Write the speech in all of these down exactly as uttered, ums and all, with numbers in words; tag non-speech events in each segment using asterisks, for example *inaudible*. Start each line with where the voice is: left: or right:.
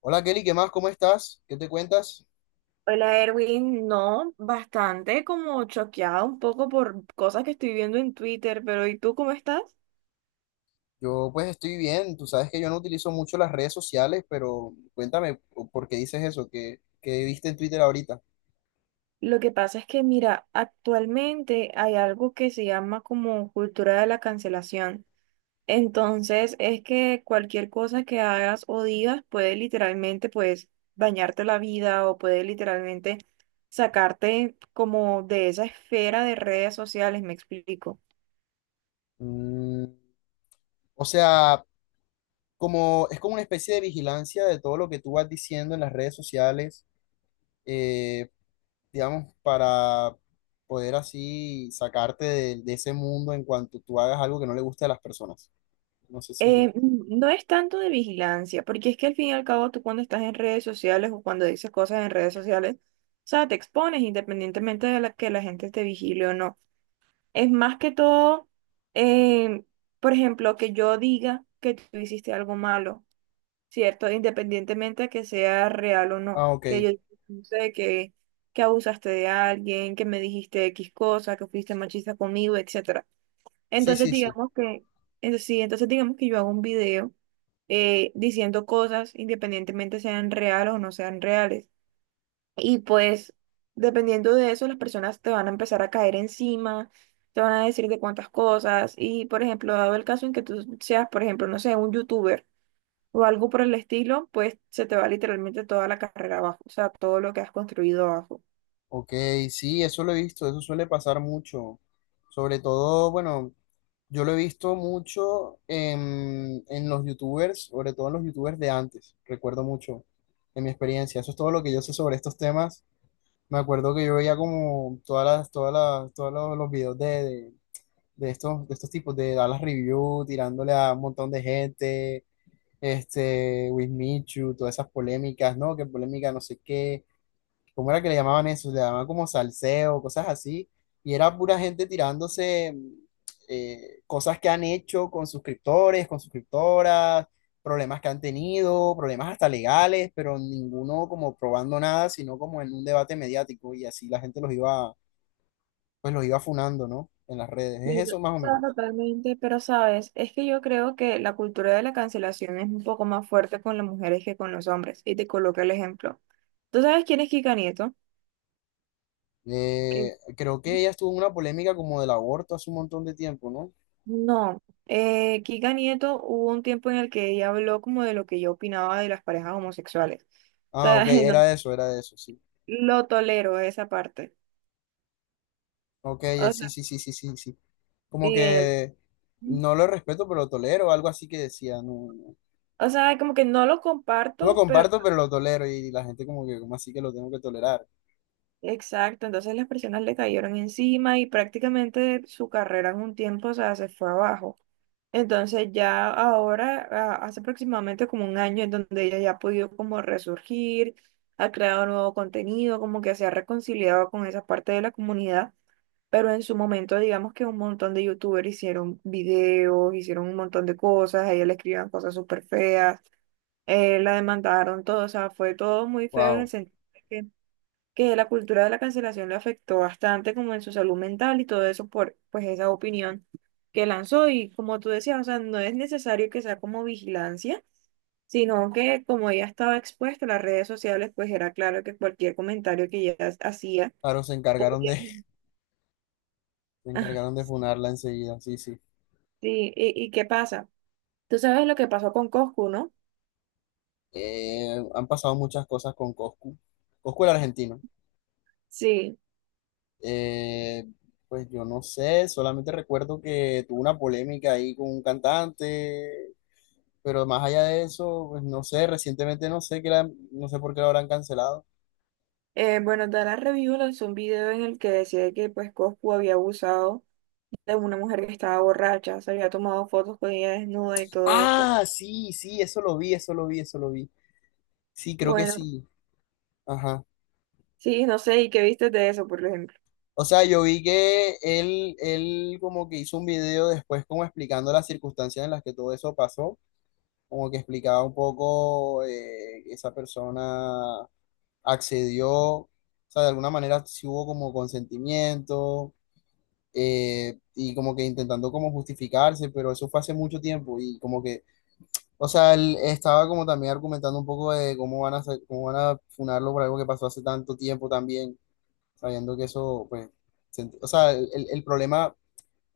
left: Hola Kelly, ¿qué más? ¿Cómo estás? ¿Qué te cuentas?
right: Hola Erwin, no, bastante como choqueada un poco por cosas que estoy viendo en Twitter, pero ¿y tú cómo estás?
left: Yo pues estoy bien, tú sabes que yo no utilizo mucho las redes sociales, pero cuéntame por qué dices eso, que, que viste en Twitter ahorita.
right: Lo que pasa es que, mira, actualmente hay algo que se llama como cultura de la cancelación. Entonces, es que cualquier cosa que hagas o digas puede literalmente, pues, dañarte la vida o puede literalmente sacarte como de esa esfera de redes sociales, me explico.
left: Mm, o sea, como es como una especie de vigilancia de todo lo que tú vas diciendo en las redes sociales, eh, digamos, para poder así sacarte de, de ese mundo en cuanto tú hagas algo que no le guste a las personas. No sé si lo...
right: Eh, mm, no es tanto de vigilancia, porque es que al fin y al cabo tú cuando estás en redes sociales o cuando dices cosas en redes sociales, o sea, te expones independientemente de la, que la gente te vigile o no. Es más que todo, eh, por ejemplo, que yo diga que tú hiciste algo malo, ¿cierto? Independientemente de que sea real o no,
left: Ah,
right: que
left: ok.
right: yo no sé que, que abusaste de alguien, que me dijiste X cosa, que fuiste machista conmigo, etcétera.
left: Sí,
right: Entonces
left: sí, sí.
right: digamos que, entonces, sí, entonces digamos que yo hago un video eh, diciendo cosas independientemente sean reales o no sean reales. Y pues dependiendo de eso, las personas te van a empezar a caer encima, te van a decir de cuántas cosas. Y por ejemplo, dado el caso en que tú seas, por ejemplo, no sé, un youtuber o algo por el estilo, pues se te va literalmente toda la carrera abajo, o sea, todo lo que has construido abajo.
left: Ok, sí, eso lo he visto, eso suele pasar mucho. Sobre todo, bueno, yo lo he visto mucho en, en los youtubers, sobre todo en los youtubers de antes, recuerdo mucho en mi experiencia. Eso es todo lo que yo sé sobre estos temas. Me acuerdo que yo veía como todas las, todas las, todos los, los videos de, de, de estos, de estos tipos de Dallas Review, tirándole a un montón de gente, este, Wismichu, todas esas polémicas, ¿no? Que polémica no sé qué, ¿cómo era que le llamaban eso? Le llamaban como salseo, cosas así, y era pura gente tirándose eh, cosas que han hecho con suscriptores, con suscriptoras, problemas que han tenido, problemas hasta legales, pero ninguno como probando nada, sino como en un debate mediático, y así la gente los iba, pues los iba funando, ¿no? En las redes, es
right: Sí, o
left: eso más o
right: sea,
left: menos.
right: totalmente, pero sabes, es que yo creo que la cultura de la cancelación es un poco más fuerte con las mujeres que con los hombres, y te coloco el ejemplo. ¿Tú sabes quién es Kika Nieto?
left: Eh,
right: Que
left: creo que ella estuvo en una polémica como del aborto hace un montón de tiempo, ¿no?
right: no, eh, Kika Nieto hubo un tiempo en el que ella habló como de lo que yo opinaba de las parejas homosexuales. O
left: Ah,
right: sea,
left: ok,
right: *laughs* no,
left: era eso, era eso, sí.
right: lo tolero esa parte.
left: Ok, eh,
right: O
left: sí,
right: sea,
left: sí, sí, sí, sí, sí. Como
right: sí, él.
left: que no lo respeto, pero lo tolero, algo así que decía, no, no,
right: O sea, como que no lo
left: no lo
right: comparto, pero
left: comparto, pero lo tolero y la gente como que, ¿cómo así que lo tengo que tolerar?
right: exacto, entonces las personas le cayeron encima y prácticamente su carrera en un tiempo, o sea, se fue abajo. Entonces ya ahora, a- hace aproximadamente como un año, en donde ella ya ha podido como resurgir, ha creado nuevo contenido, como que se ha reconciliado con esa parte de la comunidad, pero en su momento digamos que un montón de youtubers hicieron videos, hicieron un montón de cosas, a ella le escribían cosas súper feas, eh, la demandaron todo, o sea, fue todo muy feo en el
left: Wow.
right: sentido que la cultura de la cancelación le afectó bastante como en su salud mental y todo eso por pues esa opinión que lanzó y como tú decías, o sea, no es necesario que sea como vigilancia, sino que como ella estaba expuesta a las redes sociales, pues era claro que cualquier comentario que ella hacía
left: Claro, se encargaron
right: podía...
left: de,
right: *laughs*
left: *laughs* se
right: Ah,
left: encargaron de funarla enseguida, sí, sí.
right: sí, ¿y, y qué pasa? Tú sabes lo que pasó con Coscu, ¿no?
left: Eh, han pasado muchas cosas con Coscu. Coscu el argentino.
right: Sí.
left: Eh, pues yo no sé, solamente recuerdo que tuvo una polémica ahí con un cantante, pero más allá de eso, pues no sé, recientemente no sé qué la- no sé por qué lo habrán cancelado.
right: Eh, bueno, Dara Review lanzó un video en el que decía que pues Coscu había abusado de una mujer que estaba borracha, se había tomado fotos con ella desnuda y todo esto.
left: Ah, sí, sí, eso lo vi, eso lo vi, eso lo vi. Sí, creo que
right: Bueno,
left: sí. Ajá.
right: sí, no sé, ¿y qué viste de eso, por ejemplo?
left: O sea, yo vi que él, él como que hizo un video después como explicando las circunstancias en las que todo eso pasó, como que explicaba un poco eh, esa persona accedió, o sea, de alguna manera sí hubo como consentimiento eh, y como que intentando como justificarse, pero eso fue hace mucho tiempo y como que... O sea, él estaba como también argumentando un poco de cómo van a hacer- cómo van a funarlo por algo que pasó hace tanto tiempo también, sabiendo que eso, pues, se ent- o sea, el, el- el problema,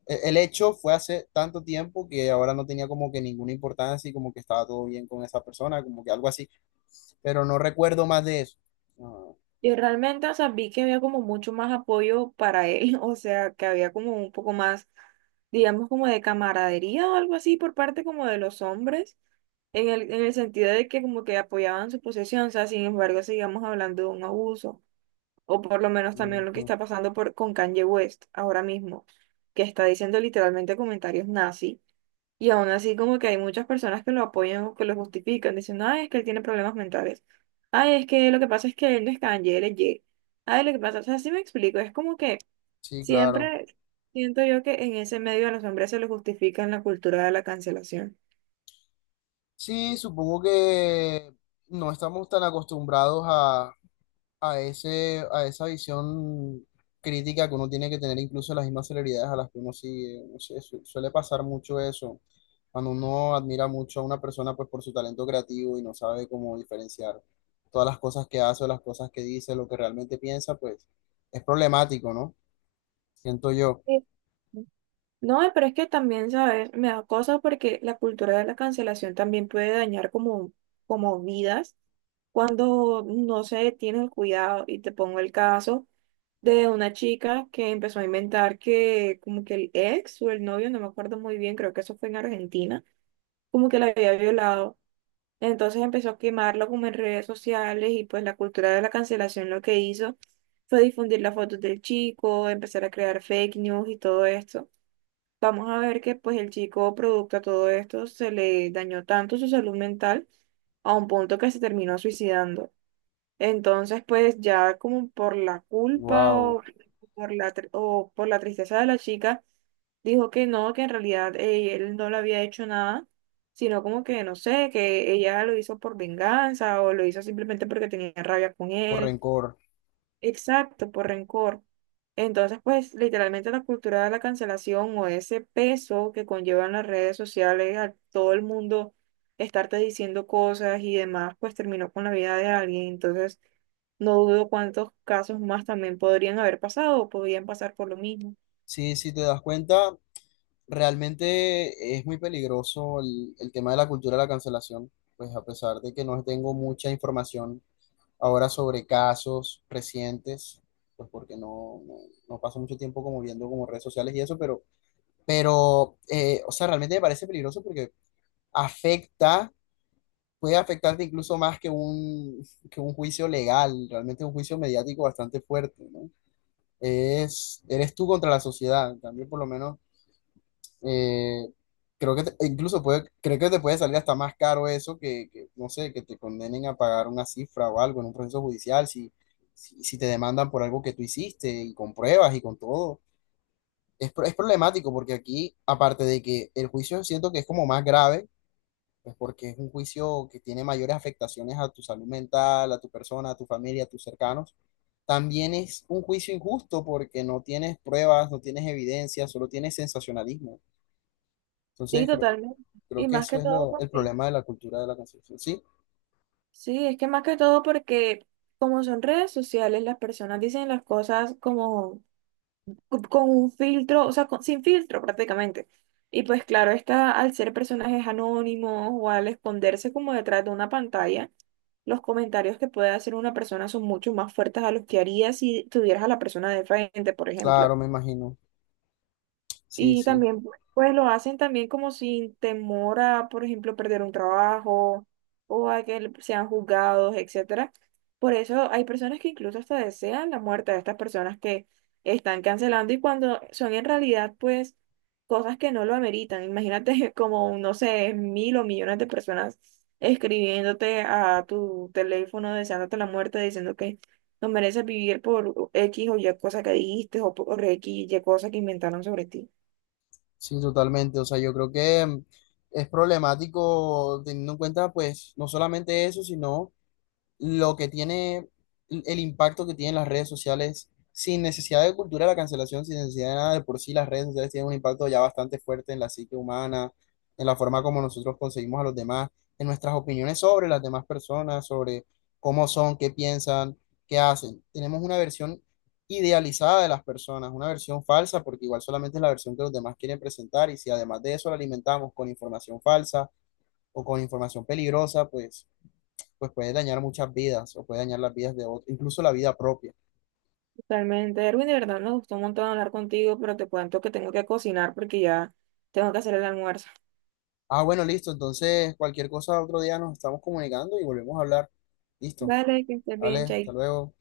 left: el, el hecho fue hace tanto tiempo que ahora no tenía como que ninguna importancia y como que estaba todo bien con esa persona, como que algo así, pero no recuerdo más de eso. Ah,
right: Y realmente, o sea, vi que había como mucho más apoyo para él, *laughs* o sea, que había como un poco más, digamos, como de camaradería o algo así por parte como de los hombres, en el, en el sentido de que como que apoyaban su posesión, o sea, sin embargo, sigamos hablando de un abuso, o por lo menos también lo que
left: ujú.
right: está pasando por, con Kanye West ahora mismo, que está diciendo literalmente comentarios nazi. Y aún así como que hay muchas personas que lo apoyan o que lo justifican, diciendo, ay, es que él tiene problemas mentales. Ay, es que lo que pasa es que él no es canje, él es ye. Ay, lo que pasa, o sea, sí me explico, es como que
left: Sí, claro.
right: siempre siento yo que en ese medio a los hombres se les justifica en la cultura de la cancelación.
left: Sí, supongo que no estamos tan acostumbrados a ese, a esa visión crítica que uno tiene que tener incluso las mismas celebridades a las que uno sigue. No sé, su- suele pasar mucho eso. Cuando uno admira mucho a una persona pues por su talento creativo y no sabe cómo diferenciar todas las cosas que hace o las cosas que dice, lo que realmente piensa, pues es problemático, ¿no? Siento yo.
right: Sí. No, pero es que también, ¿sabes? Me da cosa porque la cultura de la cancelación también puede dañar como, como vidas cuando no se tiene el cuidado y te pongo el caso de una chica que empezó a inventar que como que el ex o el novio, no me acuerdo muy bien, creo que eso fue en Argentina, como que la había violado. Entonces empezó a quemarlo como en redes sociales y pues la cultura de la cancelación lo que hizo fue difundir las fotos del chico, empezar a crear fake news y todo esto. Vamos a ver que pues el chico, producto a todo esto, se le dañó tanto su salud mental a un punto que se terminó suicidando. Entonces, pues ya como por la culpa
left: Wow,
right: o por la, tr- o por la tristeza de la chica, dijo que no, que en realidad eh, él no le había hecho nada, sino como que, no sé, que ella lo hizo por venganza o lo hizo simplemente porque tenía rabia con
left: por
right: él.
left: rencor.
right: Exacto, por rencor. Entonces, pues literalmente la cultura de la cancelación o ese peso que conllevan las redes sociales, a todo el mundo estarte diciendo cosas y demás, pues terminó con la vida de alguien. Entonces, no dudo cuántos casos más también podrían haber pasado o podrían pasar por lo mismo.
left: Sí, si te das cuenta, realmente es muy peligroso el, el tema de la cultura de la cancelación, pues a pesar de que no tengo mucha información ahora sobre casos recientes, pues porque no, no, no paso mucho tiempo como viendo como redes sociales y eso, pero, pero eh, o sea, realmente me parece peligroso porque afecta, puede afectarte incluso más que un, que un, juicio legal, realmente un juicio mediático bastante fuerte, ¿no? Es, eres tú contra la sociedad, también por lo menos eh, creo que te- incluso puede, creo que te puede salir hasta más caro eso que, que, no sé, que te condenen a pagar una cifra o algo en un proceso judicial, si, si, si te demandan por algo que tú hiciste y con pruebas y con todo. Es, pro- es problemático porque aquí, aparte de que el juicio siento que es como más grave, pues porque es un juicio que tiene mayores afectaciones a tu salud mental, a tu persona, a tu familia, a tus cercanos. También es un juicio injusto porque no tienes pruebas, no tienes evidencia, solo tienes sensacionalismo.
right: Sí,
left: Entonces, creo-
right: totalmente.
left: Creo
right: Y
left: que
right: más
left: eso
right: que
left: es
right: todo
left: lo, el
right: porque,
left: problema de la cultura de la cancelación. Sí,
right: sí, es que más que todo porque como son redes sociales, las personas dicen las cosas como con un filtro, o sea, con- sin filtro prácticamente. Y pues claro, está, al ser personajes anónimos o al esconderse como detrás de una pantalla, los comentarios que puede hacer una persona son mucho más fuertes a los que haría si tuvieras a la persona de frente, por ejemplo.
left: claro, me imagino. Sí,
right: Y
left: sí,
right: también, pues lo hacen también como sin temor a, por ejemplo, perder un trabajo o a que le- sean juzgados, etcétera. Por eso hay personas que incluso hasta desean la muerte de estas personas que están cancelando y cuando son en realidad, pues, cosas que no lo ameritan. Imagínate *laughs* como, no sé, mil o millones de personas escribiéndote a tu teléfono, deseándote la muerte, diciendo que no mereces vivir por X o Y cosa que dijiste o por X y Y cosa que inventaron sobre ti.
left: sí, totalmente. O sea, yo creo que mm, es problemático teniendo en cuenta, pues, no solamente eso, sino lo que tiene, el impacto que tienen las redes sociales, sin necesidad de cultura de la cancelación, sin necesidad de nada, de por sí las redes sociales tienen un impacto ya bastante fuerte en la psique humana, en la forma como nosotros conseguimos a los demás, en nuestras opiniones sobre las demás personas, sobre cómo son, qué piensan, qué hacen. Tenemos una versión idealizada de las personas, una versión falsa, porque igual solamente es la versión que los demás quieren presentar, y si además de eso la alimentamos con información falsa o con información peligrosa, pues pues puede dañar muchas vidas o puede dañar las vidas de otros, incluso la vida propia.
right: Totalmente, Erwin, de verdad me gustó un montón hablar contigo, pero te cuento que tengo que cocinar porque ya tengo que hacer el almuerzo.
left: Ah, bueno, listo. Entonces, cualquier cosa otro día nos estamos comunicando y volvemos a hablar. Listo.
right: Vale que estés
left: Vale,
right: bien,
left: hasta
right: Chay.
left: luego.